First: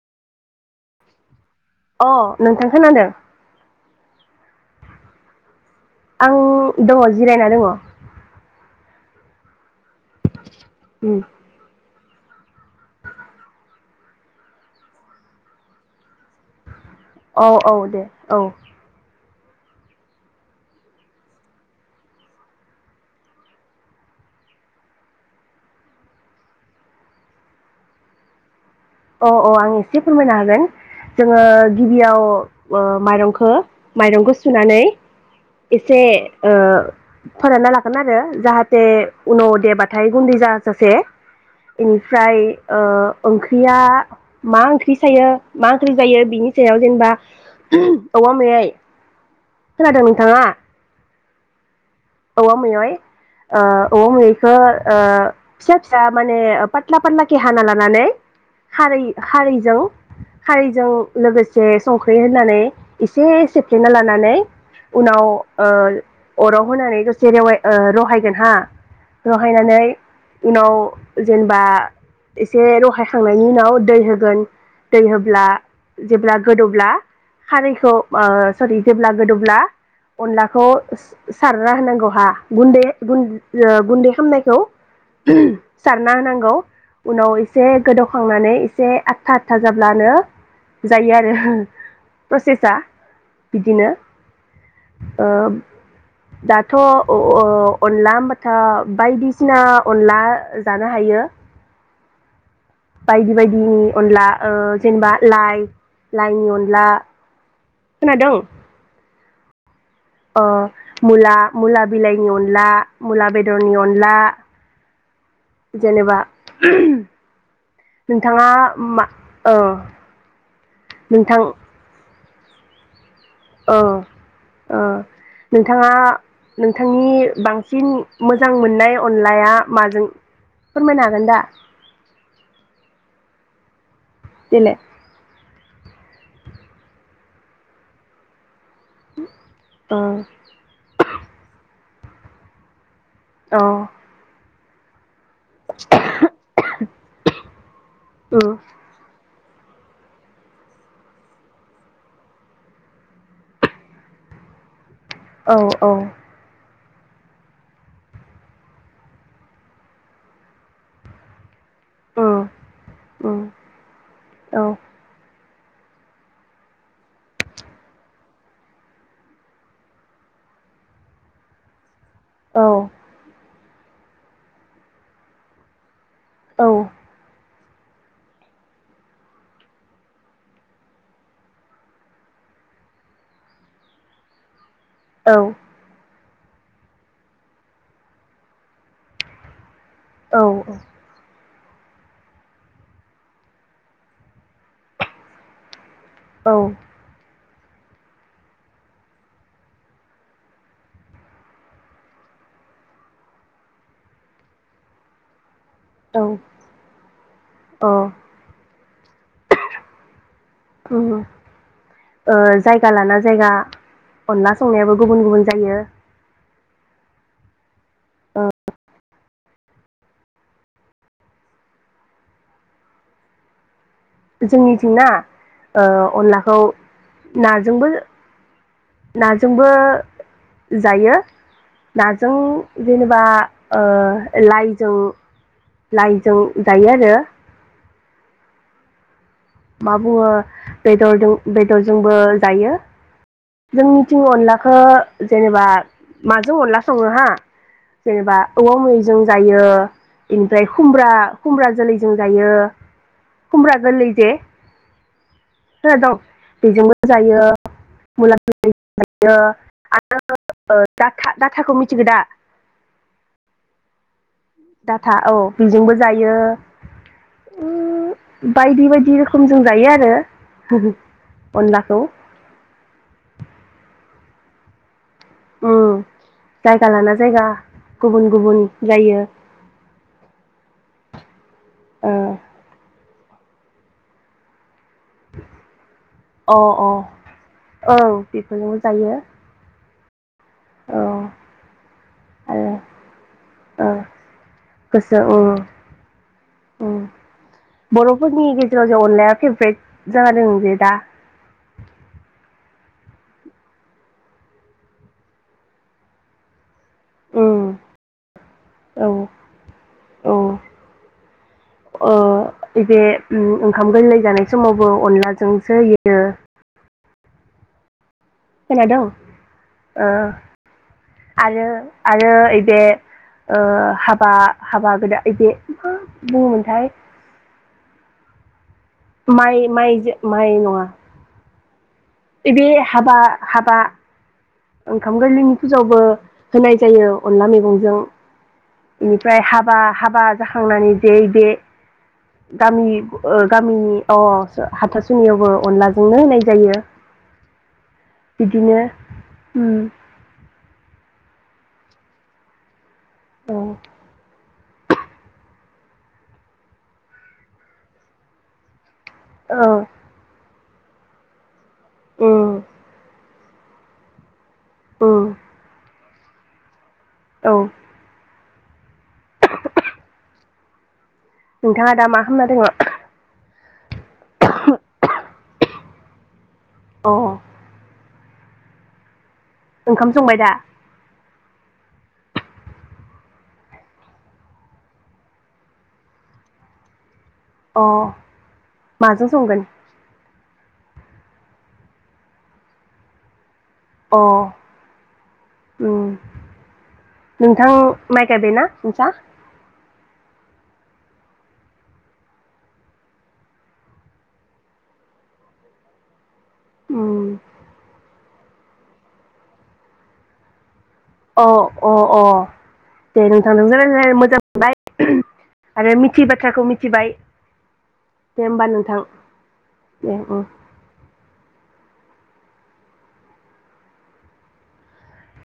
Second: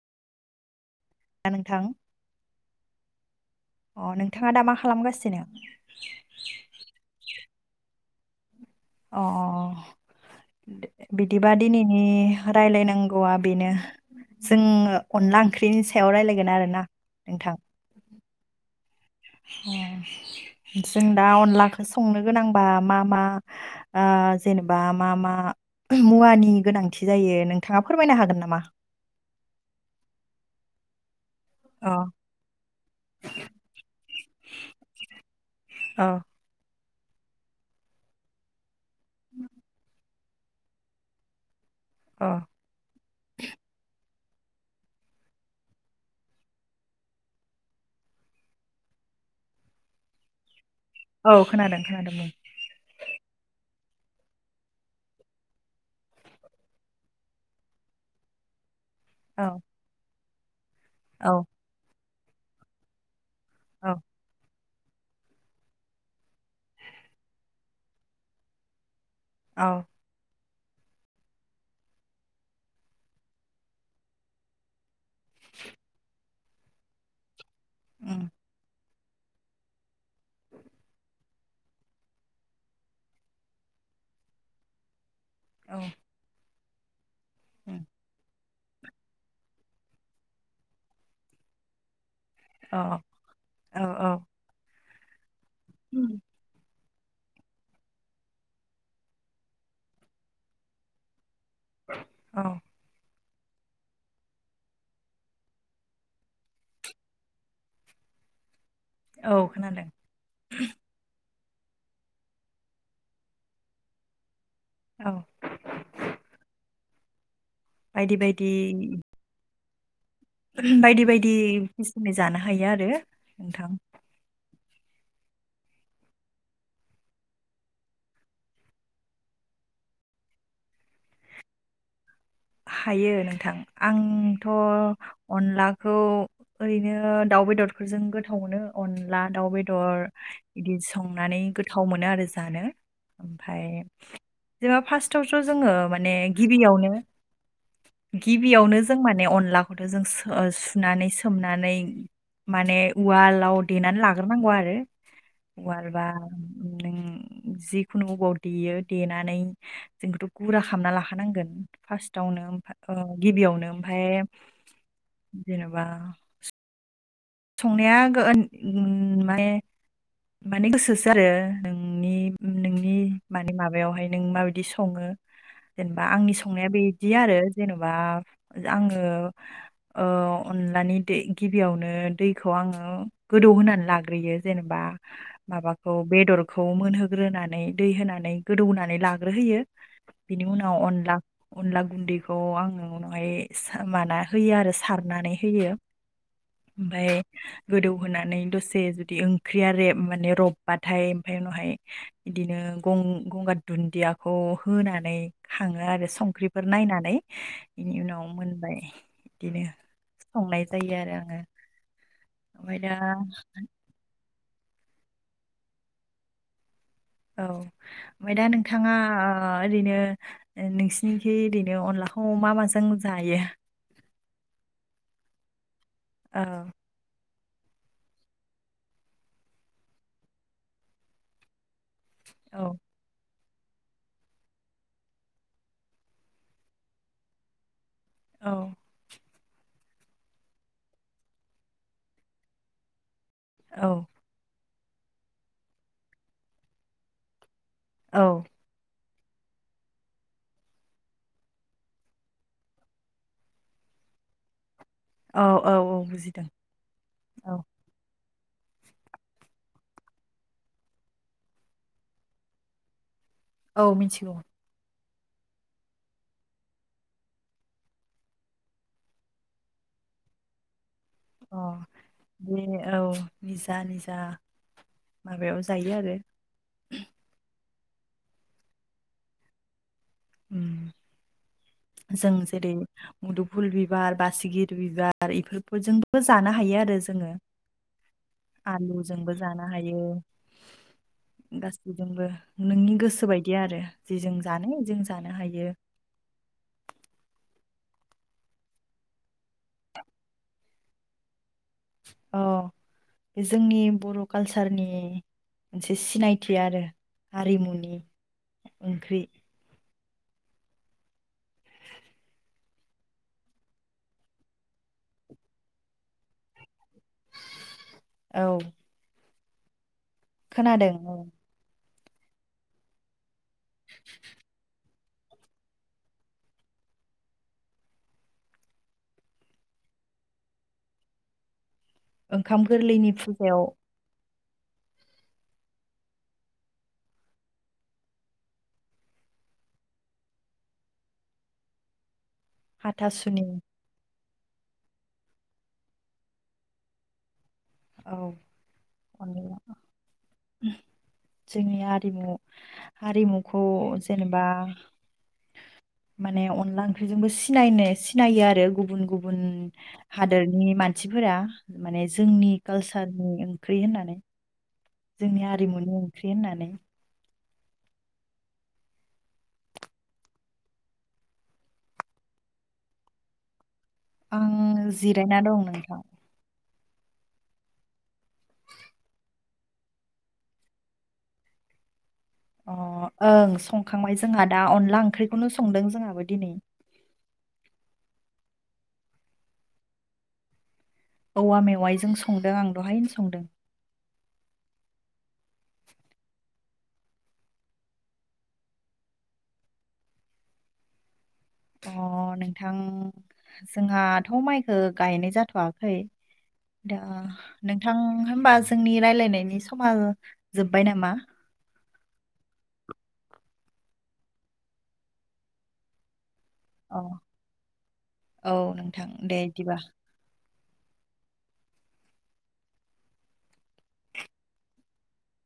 ना नोंथां अ नोंथां खोनादों अ नोंथाङा दा मा खालामगासिनो आं दंङ जिरायना दंङ अ अ अ बिदिबा दिनै ए रायलायनांगौआ बेनो जोंङो अनला ओंख्रिनि सायाव रायलायगोन आरोना औ नोंथां औ दे औ अ जों दा अनलाखौ संनो गोनांबा मा मा ओ जेनेबा मा मा मुवानि गोनांथि जायो नोंथाङा फोरमायनो हागोन नामा अ अ आं एसे फोरमायनो हागोन जोंङो अ गिबियाव माइरंखो माइरंखो सुनानै एसे औ फोरानना लागोन आरो जाहाथे उनाव देबाथाय गुन्दै जाजासे औ बेनिफ्राय ओ ओं दा मा ओंख्रि सायो मा ओंख्रि जायो बिनि सायाव जेनेबा औवा मेयाय खोनादों नोंथाङा औ खोनादों खोनादों बुं औवा मेवाइ ओ औवा मेवायखो ओ फिसा फिसा माने पाथ्ला पाथ्लाखे हाना लानानै खारै खारै औ जों खारै जों औ लोगोसे संख्रि बे होनानै एसे सेबफ्लेना औ लानानै उनाव ओ अराव होनानै दसे रेवाय ओ रहायगोन हा रहायनानै औ उनाव जेनेबा एसे रहाय खांनायनि उनाव दै होगोन दै होब्ला जेब्ला गोदौब्ला खारैखौ उम ओ सरि जेब्ला गोदौब्ला अनलाखौ सारना होनांगौ हा गुन्दै गुन गुन्दै खामनायखौ औ सारना होनांगौ उनाव इसे उम संनानै एसे आथशथा आथा जाब्लानो जायो आरो प्रसेसा अ औ औ बिदिनो ओम दाथ' अनला होनबाथाम बायदिसिना अनला जानो हायो अह बायदि बायदिनि अनला ओ जेनेबा लाइ लाइनि अनला खोनादों? औ खोनादों अ मुला मुला बिलाइनि अनला मुला बेदरनि अनला। औ जेनेबा बायदि बायदि नोंथांआ मा ओ बायदि बायदि नोंथां खिसुमनि जानो हा हायो आरो नोंथां। ओ ओ नोंथांआ नोंथांनि बांसिन मोजां मोननाय अनलाया माजों फोरमायनो हागोन दा? हायो नोंथां आंथ' देलाय अनलाख खौ ओरैनो दाउ बेदरफोरजों गोथाव मोनो। अनला दाउ ओ बेदर बिदि संनानै गोथ गोथाव मोनो आरो जानो। औ ओमफाय जेनबा फासथ थावथ' जोङो माने गिबियावनो उम गिबियावनो जों मान ने अनलाखौथ' जों सो ओ सुनानै सोमनानै माने उवालाव देनानै लाग्रोनांगौ आरो औ उवाल औ बा नों जिखुनु अबाव देयो देनानै जों इखौथ' गुरा खालामना लाखानांगोन। उम फार्स्टआवनो ओमफा ओ उम गिबियावनो ओमफाय औ जेन'बा संनाया आगो ओन माने माने गोसोसो आरो नों औ नों माबायावहाय नों माबादि सङो जेन बा आंनि औ संनाया बिदि आरो जेन'बा आङो ओ अनलानि दै गिबियावनो दैखौ आङो गोदौ होनानै लाग्रोयो जेनेबा औ माबाखौ बेदरखौ मोनहोग्रोनानै दै होनानै गोदौनानै लाग्रोहोयो बिनि उनाव अनला अनला गुन्दैखौ आंङो उनावहाय सा माना होयो आरो सारनानै होयो। औ गोदौहोनानै दसे जुदि ओंख्रिया रेब माने रबबाथाय ओमफ्राय उनावहाय बिदिनों गं-गंगार दुन्दियाखौ होनानै खांङो आरो औ संख्रिफोर नायनानै बेनि उनाव मोनबाय बिदिनो संनाय जायो उम आरो आंङो। ओ जायगा लाना जायगा अनला सं संनायाबो गुबुन गुबुन जायो औ ओमफ्राय दा ओ नोंथांङा आ ओ ओरैनो ओ नोंसिनिखि ओरैनो अनलाखौ मा माजों जायो? जोंनि थिंना ओ औ अनलाखौ नाजोंबो नाजोंबो जायो नाजों औ जेनेेबा ओ लाइजों लाइजों जायो आरो औ मा बुंङो बेदरजों बेदरजोंबो जायो। औ जोंनिथिं अनला ओ जेनेबा माजों अनला संङो हा? जेनेबा औ औवा मैजों जों जायो बेनिफ्रा खुमब्रा खुमब्रा जोलैजों जायो खुमब्रा गोरलै जे औ औ औ दं बुजिदों बेजोंबो जायो औ [unintelligible] औ मिथिगौ डाटा औ बेजोंबो जायो उम बायदि बायदि रोखोमजों जायो आरो हो हो। अ दे औ निजा निजा माबायाव जायो उम आरो जायगा लाना जायगा गुबुन गुबुन जायो [inaudible] जों ओ जेरै मुदुफुल बिबार बसिगि बिबार इफोरफोरजोंबो जानो हायो अ अ आरो जोंङो औ बेफोरजोंबो जायो आलुजोंबो जानो हायो। औ [inaudible] गासैजोंबो आरो नोंनि गोसो बायदि आरो ओ जे जों जानो इजों गोसो जानो उम होयो। उम बर'फोरनि गेजेराव जे अनलाया फेभ्रेट जानादों जे दा अ बे जोंनि बर' कालसारनि मोनसे सिनायथि आरो उम हारिमुनि औ ओंख्रि औ ओ बे उम ओंखाम गोरलै जानाय समावबो अनलाजोंसो हायो औ [inaudible] ओ खोनादों औ आरो आरो ओइ बे ओ हाबा हाबा गोदा इदि मा बुङोमोनथाय माइ माइजो माइ नङा ओंखाम इदि गोरलैनि हाबा फुजायाव हाबा ओंखाम गोरलैनि फुजायावबो होनाय जायो अनला मैगंजों बेनिफ्राय हाबा हाबा जाखांनानै दे दे गामि ओ हाथासुनि गामिनि अ सो हाथासुनियावबो अनलाजोंनो होनाय जायो औ बिदिनो अनला उम जोंनि आरिमु औ हारिमुखौ जेनेबा माने अनला ओंख्रिजोंबो सिनायनो सिनायो आरो गुबुन गुबुन औ हादोर नि मानसिफोरा माने जोंनि उम नि ओंख्रि होननानै उम जोंनि आरिमुनि ओं ख्रि होननानै औ नोंथाङा दा मा खामना दोङो आं जिरायना दं नोंथां अ ओंखाम संबाय दा अ ओं संखांबाय जोंहा दा अनला ओंख्रिखौनो संदों जोंहाबो दिनै अ माजों संगोन औवा मेवाइजों संदों आं दहायनो संदों अ उम नोंथां माइ गायबायना नोंसा अ नोंथां जोंहाथ' माइखो गायनाय जाथ'वाखै दा उम नोंथां होमबा जोंनि रायलायनायनि समा जोब अ अ अ दे नोंथां [unintelligible] [unintelligible] मोजां मोनबाय आरो मिथिबा बाथ्राखौ औ मिथिबाय दे औ होमबा नोंथां दे बिदिबा दे उम